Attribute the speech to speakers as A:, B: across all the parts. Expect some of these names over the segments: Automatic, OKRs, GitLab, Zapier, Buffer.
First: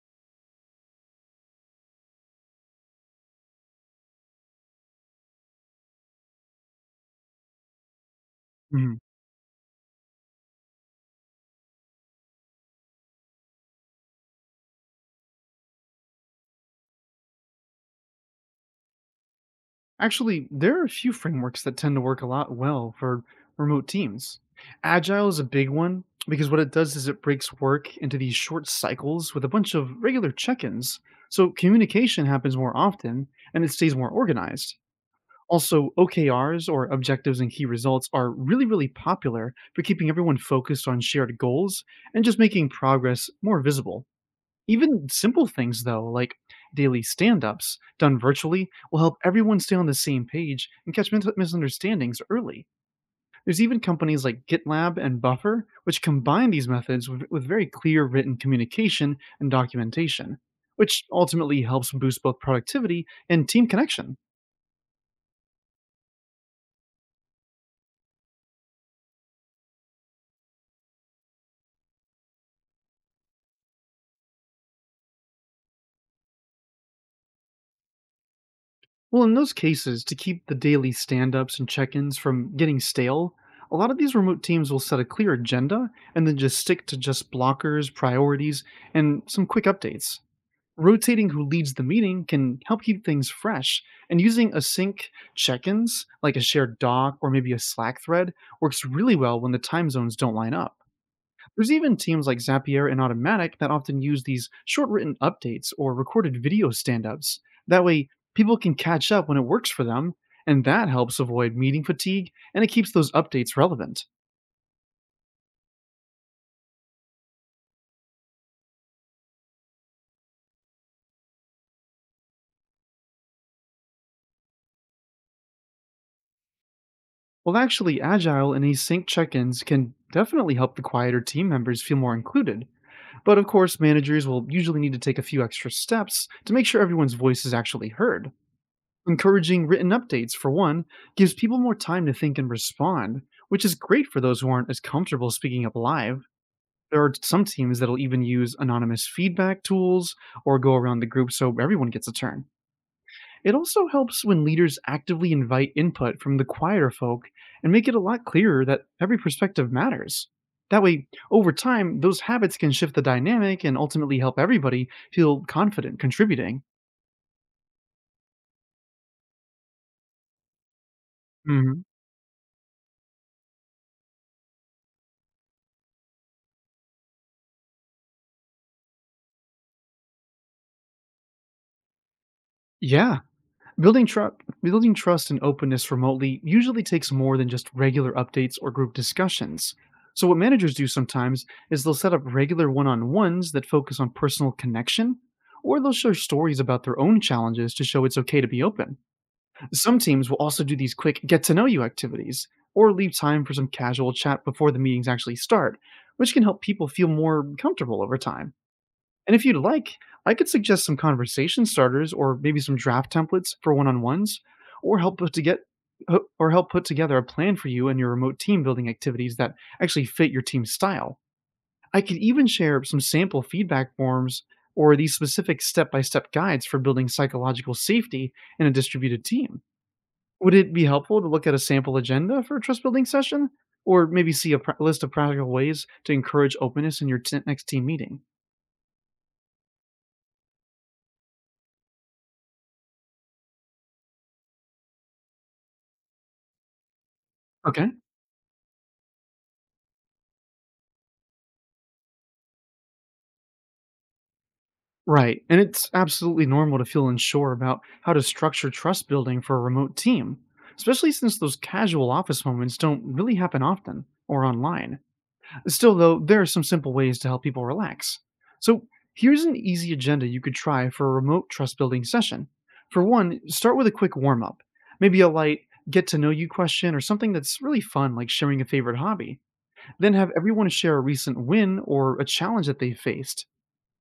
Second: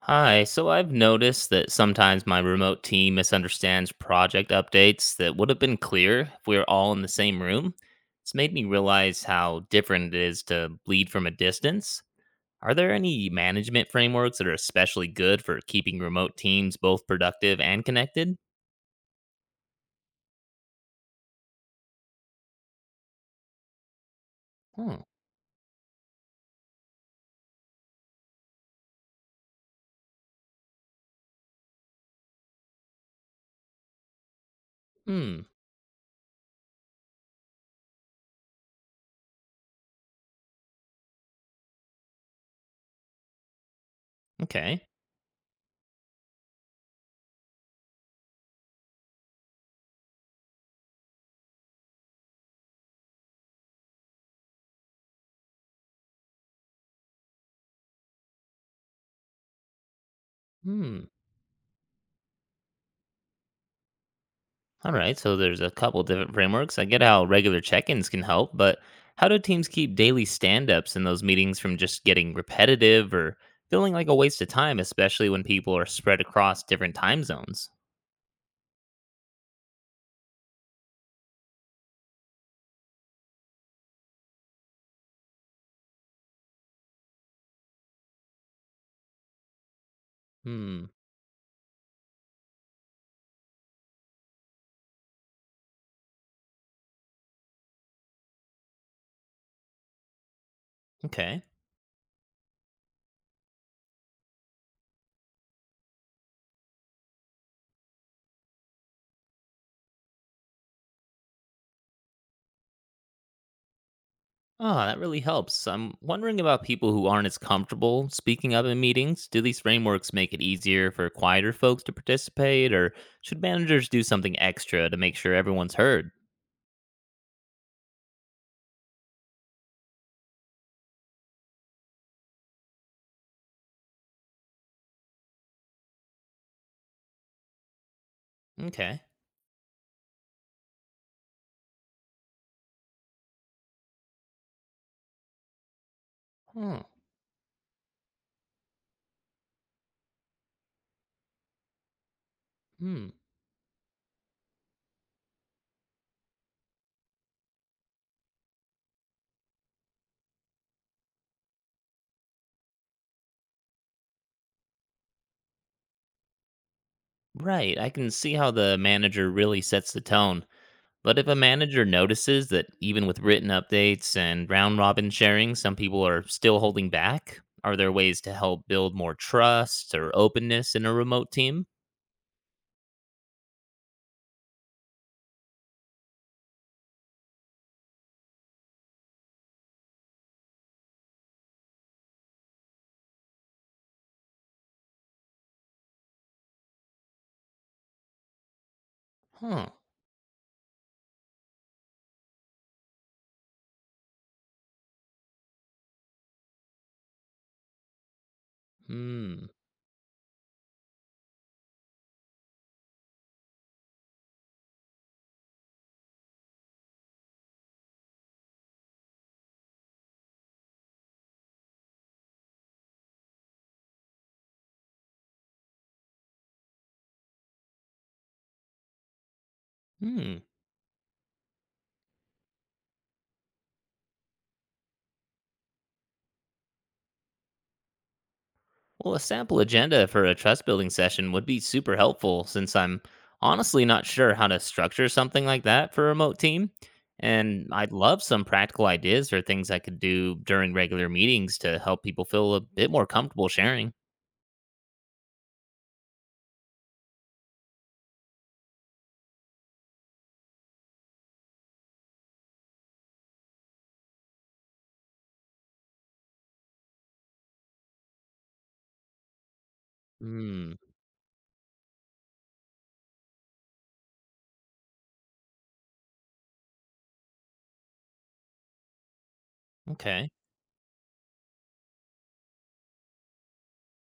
A: Hi, so I've noticed that sometimes my remote team misunderstands project updates that would have been clear if we were all in the same room. It's made me
B: Mhm.
A: realize how different it is to lead from a distance. Are there any management frameworks that are especially good for keeping remote teams both productive and connected?
B: Actually, there are a few frameworks that tend to work a lot well for remote teams.
A: Hmm.
B: Agile is a big one because what it does is it breaks work into these short cycles with a bunch of regular check ins. So communication happens more often and it stays more organized.
A: Hmm.
B: Also, OKRs or objectives and key results are really, really popular for keeping everyone focused on shared goals and just making progress more visible.
A: Okay.
B: Even simple things, though, like daily stand ups done virtually, will help everyone stay on the same page and catch misunderstandings early. There's even companies like GitLab and Buffer, which combine these methods with very clear written communication and documentation, which
A: Hmm.
B: ultimately helps boost both productivity and team connection.
A: All right, so there's a couple different frameworks. I get how regular check-ins can help, but how do teams keep daily stand-ups in those meetings from just getting repetitive or feeling like a waste of time, especially when people are spread across different time zones?
B: Well, in those cases, to keep the daily stand ups and check ins from getting stale, a lot of these remote teams will set a clear agenda and then just stick to just blockers, priorities, and some quick updates.
A: Hmm.
B: Rotating who leads the meeting can help keep things fresh, and using async check ins, like a shared doc or maybe a Slack thread, works really well when the time zones don't line up.
A: Okay.
B: There's even teams like Zapier and Automatic that often use these short written updates or recorded video stand ups. That way, people can catch up when it works for them, and that helps avoid meeting fatigue and it keeps those updates relevant.
A: Ah, that really helps. I'm wondering about people who aren't as comfortable speaking up in meetings. Do these frameworks make it easier for quieter folks to participate, or should managers do something extra to make sure everyone's heard?
B: Well, actually, Agile and async check ins can definitely help the quieter team members feel more included. But of course, managers will usually need to take a few extra steps to make sure everyone's voice is actually heard.
A: Okay.
B: Encouraging written updates, for one, gives people more time to think and respond, which is great for those who aren't as comfortable speaking up live.
A: Huh.
B: There are some teams that'll even use anonymous feedback tools or go around the group so everyone gets a turn.
A: Hmm.
B: It also helps when leaders actively invite input from the quieter folk and make it a lot clearer that every perspective matters. That way, over time, those habits can shift the dynamic and ultimately help everybody feel confident contributing.
A: Right. I can see how the manager really sets the tone. But if a
B: Mhm.
A: manager notices that even with written updates and round robin sharing, some people are still holding back, are there ways to help build more trust or openness in a remote team?
B: Yeah, building trust, building trust and openness remotely usually takes more than just regular updates or group discussions. So what managers do sometimes is they'll set up regular one-on-ones that focus on personal connection, or they'll share stories about their own challenges to show it's okay to be open.
A: Huh.
B: Some teams will also do these quick get to know you activities or leave time for some casual chat before the meetings actually start, which can help people feel more comfortable over time. And if
A: Hmm.
B: you'd like, I could suggest some conversation starters or maybe some draft templates for one-on-ones or help put to get or help put together a plan for you and your remote team building activities that actually fit your team's style. I could even share some sample feedback forms or these specific step-by-step guides for building psychological safety in a distributed team.
A: Hmm.
B: Would it be helpful to look at a sample agenda for a trust building session? Or maybe see a list of practical ways to encourage openness in your next team meeting?
A: Well, a sample agenda for a trust building session would be super helpful since I'm honestly not sure how to structure something like that for a remote team. And
B: Okay.
A: I'd love some practical ideas or things I could do during regular meetings to help people feel a bit more comfortable sharing.
B: Right. And it's absolutely normal to feel unsure about how to structure trust building for a remote team, especially since those casual office moments don't really happen often or online. Still, though, there are some simple ways to help people relax. So, here's an easy agenda you could
A: Hmm.
B: try for a remote trust building session. For one, start with a quick warm up, maybe a light get to know you question or something that's really fun, like sharing a favorite hobby. Then
A: Okay.
B: have everyone share a recent win or a challenge that they faced.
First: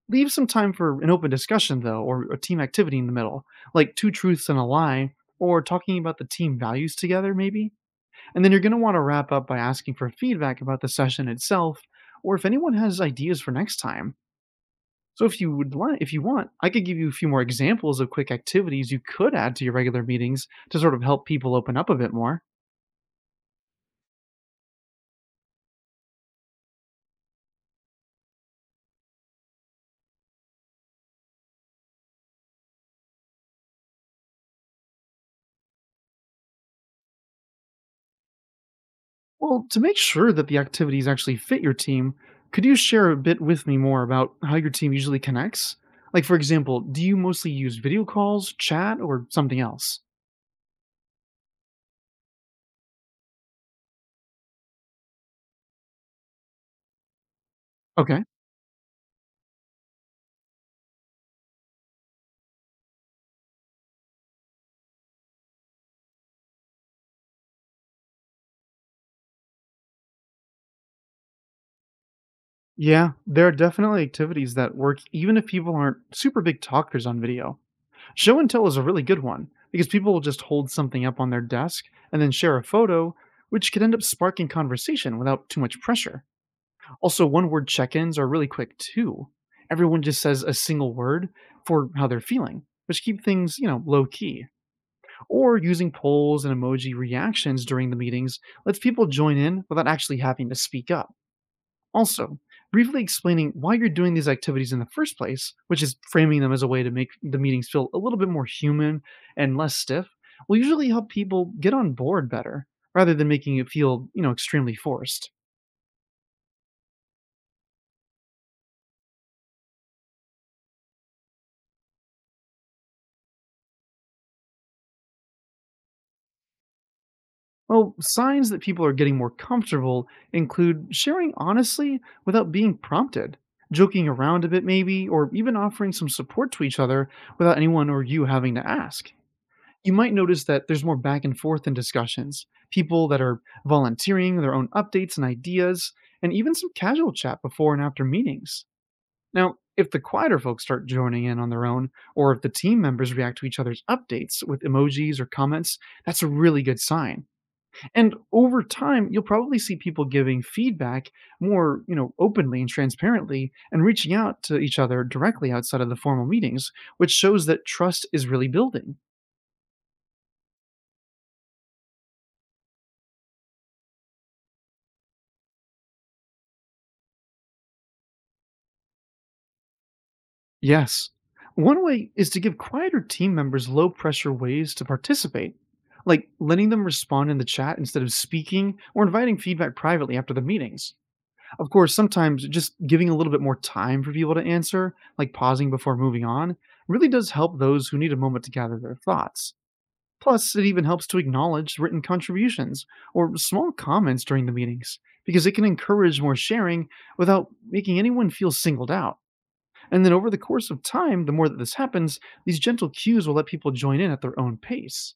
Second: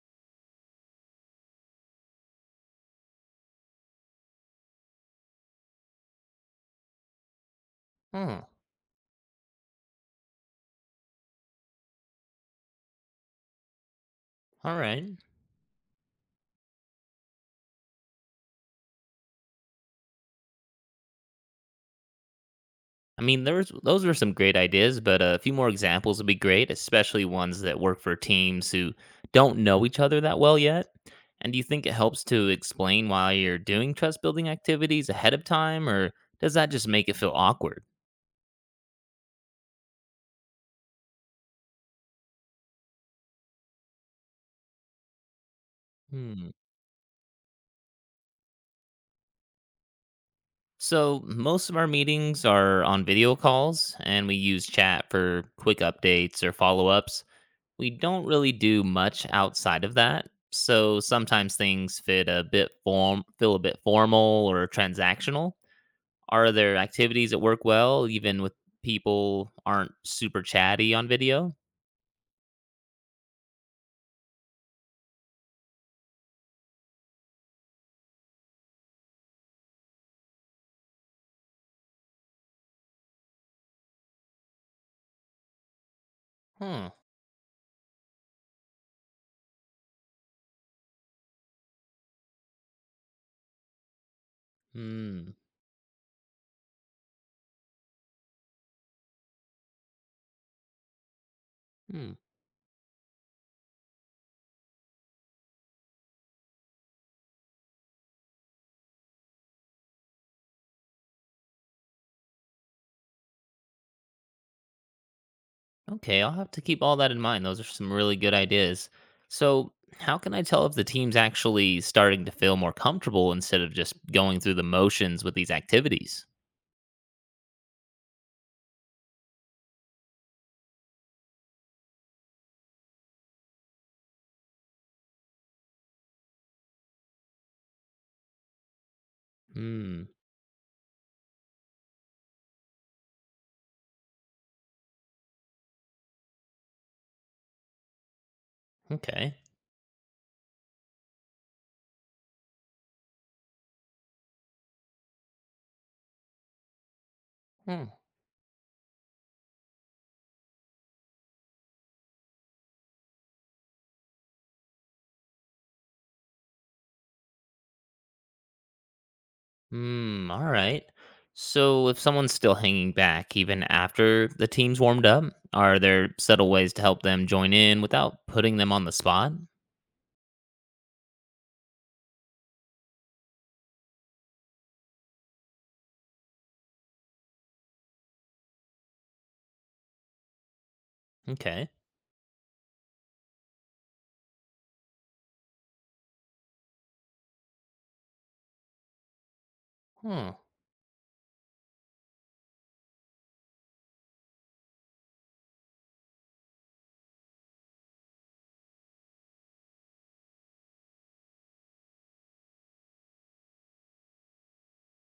B: Leave some time for an open discussion, though, or a team activity in the middle, like two truths and a lie, or talking about the team values together, maybe.
A: Hmm.
B: And then you're going to want to wrap up by asking for feedback about the session itself or if anyone has ideas for next time.
A: All right.
B: So if you want, I could give you a few more examples of quick activities you could add to your regular meetings to sort of help people open up a bit more.
A: I mean, there was those were some great ideas, but a few more examples would be great, especially ones that work for teams who don't know each other that well yet. And do you think it helps to explain why you're doing trust building activities ahead of time, or does that just make it feel awkward?
B: Well, to make sure that the activities actually fit your team, could you share a bit with me more about how your team usually connects? Like for
A: Hmm.
B: example, do you mostly use video calls, chat, or something else?
A: So, most of our meetings are on video calls, and we use chat for quick updates or follow ups. We
B: Okay.
A: don't really do much outside of that. So sometimes things fit a bit form feel a bit formal or transactional. Are there activities that work well even with people aren't super chatty on video?
B: Yeah, there are definitely activities that work even if people aren't super big talkers on video. Show and tell is a really good one because people will just hold something up on their desk and then share a photo, which could end up sparking conversation without too much pressure.
A: Huh.
B: Also, one word check ins are really quick too. Everyone just says a single word for how they're feeling, which keep things, low key.
A: Hmm.
B: Or using polls and emoji reactions during the meetings lets people join in without actually having to speak up.
A: Hmm.
B: Also, briefly explaining why you're doing these activities in the first place, which is framing them as a way to make the meetings feel a little bit more human and less stiff, will usually help people get on board better rather than making it feel, extremely forced.
A: Okay, I'll have to keep all that in mind. Those are some really good ideas. So, how can I tell if the team's actually starting to feel more comfortable instead of just going through the motions with these activities?
B: Well, signs that people are getting more comfortable include sharing honestly without being prompted, joking around a bit maybe, or even offering some support to each other without anyone or you having to ask. You
A: Hmm.
B: might notice that there's more back and forth in discussions, people that are volunteering their own updates and ideas, and even some casual chat before and after meetings.
A: Okay.
B: Now, if the quieter folks start joining in on their own, or if the team members react to each other's updates with emojis or comments, that's a really good sign.
A: Hmm.
B: And over time, you'll probably see people giving feedback more, openly and transparently and reaching out to each other directly outside of the formal meetings, which shows that trust is really building.
A: Hmm, all right. So if someone's still hanging back even after the team's warmed up, are there subtle ways to help them join in without putting them on the spot?
B: Yes. One way is to give quieter team members low pressure ways to participate, like letting them respond in the chat instead of speaking or inviting feedback privately after the meetings.
A: Okay.
B: Of course, sometimes just giving a little bit more time for people to answer, like pausing before moving on, really does help those who need a moment to gather their thoughts.
A: Huh.
B: Plus, it even helps to acknowledge written contributions or small comments during the meetings, because it can encourage more sharing without making anyone feel singled out. And then over the course of time, the more that this happens, these gentle cues will let people join in at their own pace.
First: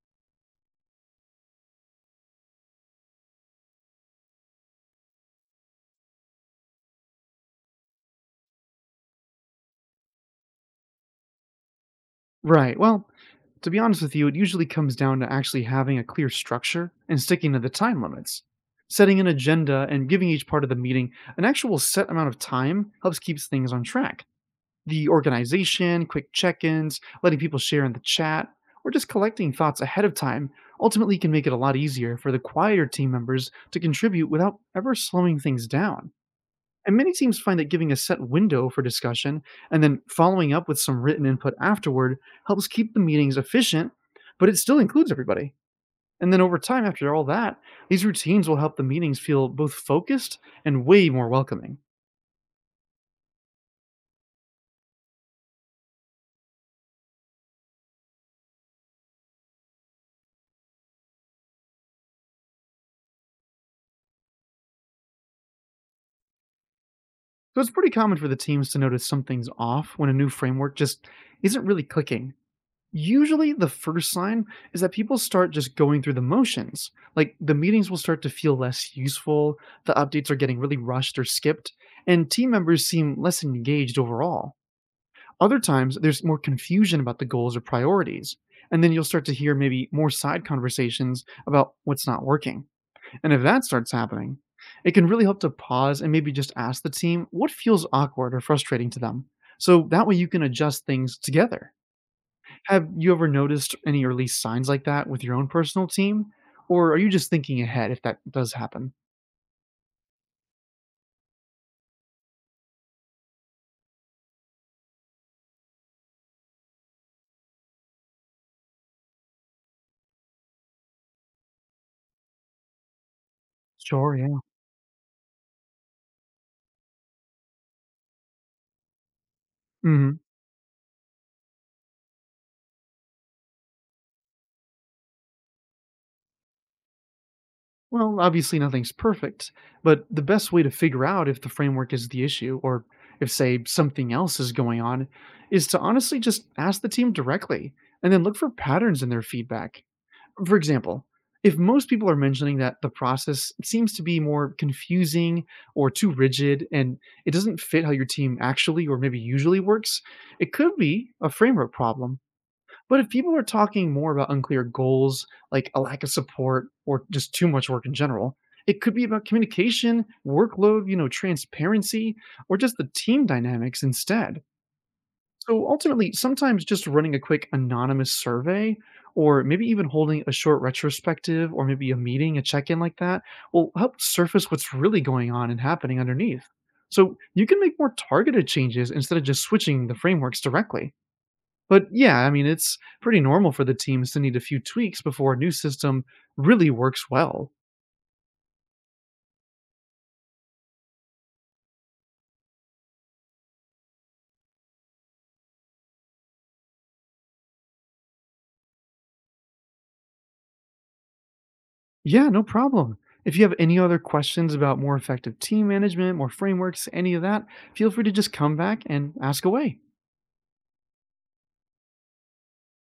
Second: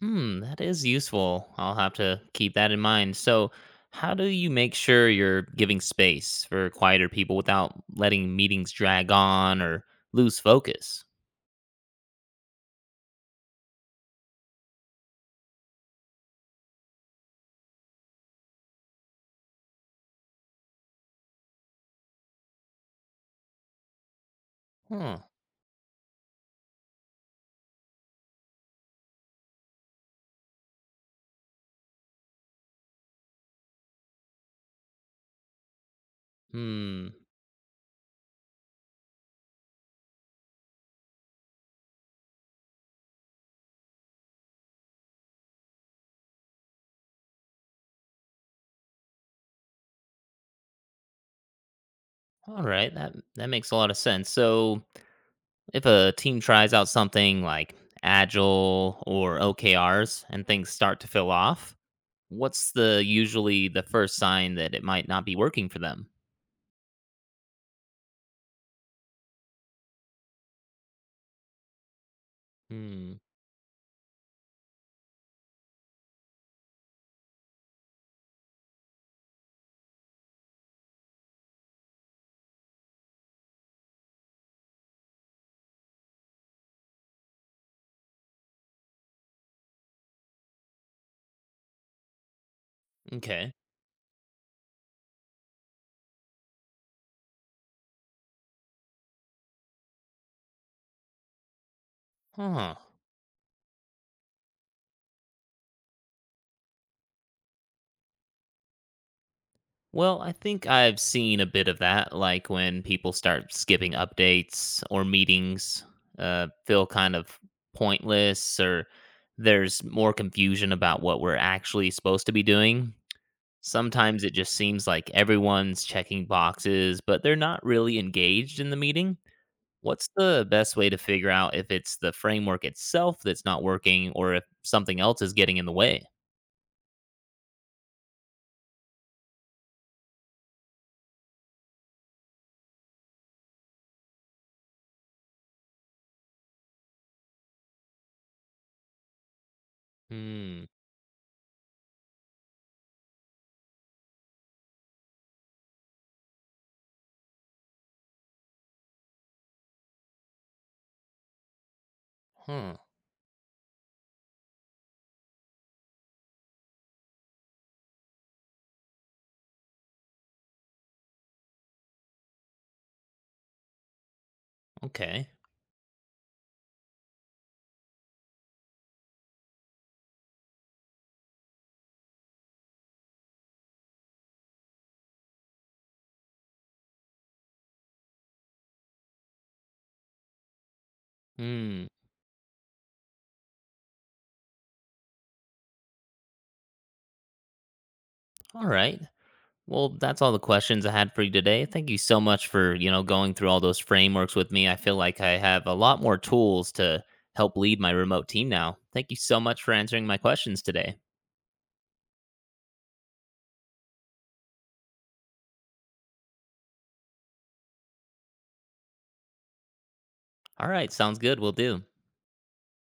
A: Hmm, that is useful. I'll have to keep that in mind. So, how do you make sure you're giving space for quieter people without letting meetings drag on or lose focus?
B: Right. Well, to be honest with you, it usually comes down to actually having a clear structure and sticking to the time limits. Setting an agenda and giving each part of the meeting an actual set amount of time helps keeps things on track. The
A: Huh.
B: organization, quick check ins, letting people share in the chat, or just collecting thoughts ahead of time ultimately can make it a lot easier for the quieter team members to contribute without ever slowing things down. And
A: Hmm.
B: many teams find that giving a set window for discussion and then following up with some written input afterward helps keep the meetings efficient, but it still includes everybody. And then over time, after all that, these routines will help the meetings feel both focused and way more welcoming.
A: All right. That makes a lot of sense. So, if a team tries out something like Agile or OKRs and things start to fill off, what's the usually the first sign that it might not be working for them?
B: So it's pretty common for the teams to notice something's off when a new framework just isn't really clicking.
A: Hmm.
B: Usually the first sign is that people start just going through the motions. Like the meetings will start to feel less useful, the updates are getting really rushed or skipped, and team members seem less engaged overall. Other times, there's more confusion about the goals or priorities. And then you'll start to hear maybe more side conversations about what's not working. And if
A: Okay.
B: that starts happening, it can really help to pause and maybe just ask the team what feels awkward or frustrating to them. So that way you can adjust things together.
A: Huh.
B: Have you ever noticed any early signs like that with your own personal team? Or are you just thinking ahead if that does happen?
A: Well, I think I've seen a bit of that, like when people start skipping updates or meetings, feel kind of pointless, or there's more confusion about what we're actually supposed to be doing.
B: Sure,
A: Sometimes it
B: yeah.
A: just seems like everyone's checking boxes, but they're not really engaged in the meeting. What's
B: hmm
A: the best way to figure out if it's the framework itself that's not working or if something else is getting in the way?
B: Well, obviously nothing's perfect, but the best way to figure out if the framework is the issue or if, say, something else is going on is to honestly just ask the team directly and then look for patterns in their feedback. For
A: Hmm.
B: example, if most people are mentioning that the process seems to be more confusing or too rigid and it doesn't fit how your team actually or maybe usually works, it could be a framework problem.
A: Huh.
B: But if people are talking more about unclear goals, like a lack of support or just too much work in general, it could be about communication, workload, transparency, or just the team dynamics instead.
A: Okay.
B: So ultimately, sometimes just running a quick anonymous survey or maybe even holding a short retrospective or maybe a meeting, a check in like that will help surface what's really going on and happening underneath. So you can make more targeted changes instead of just switching the frameworks directly. But
A: Hmm.
B: yeah, I mean, it's pretty normal for the teams to need a few tweaks before a new system really works well.
A: All right. Well, that's all the questions I had for you today. Thank you so much for going through all those frameworks with me. I feel like I have a lot more tools to help lead my remote team now. Thank you so much for answering my questions today.
B: Yeah, no problem. If you have any other questions about more effective team management, more frameworks, any of that, feel free to just come back and ask away.
A: All right, sounds good. We'll do.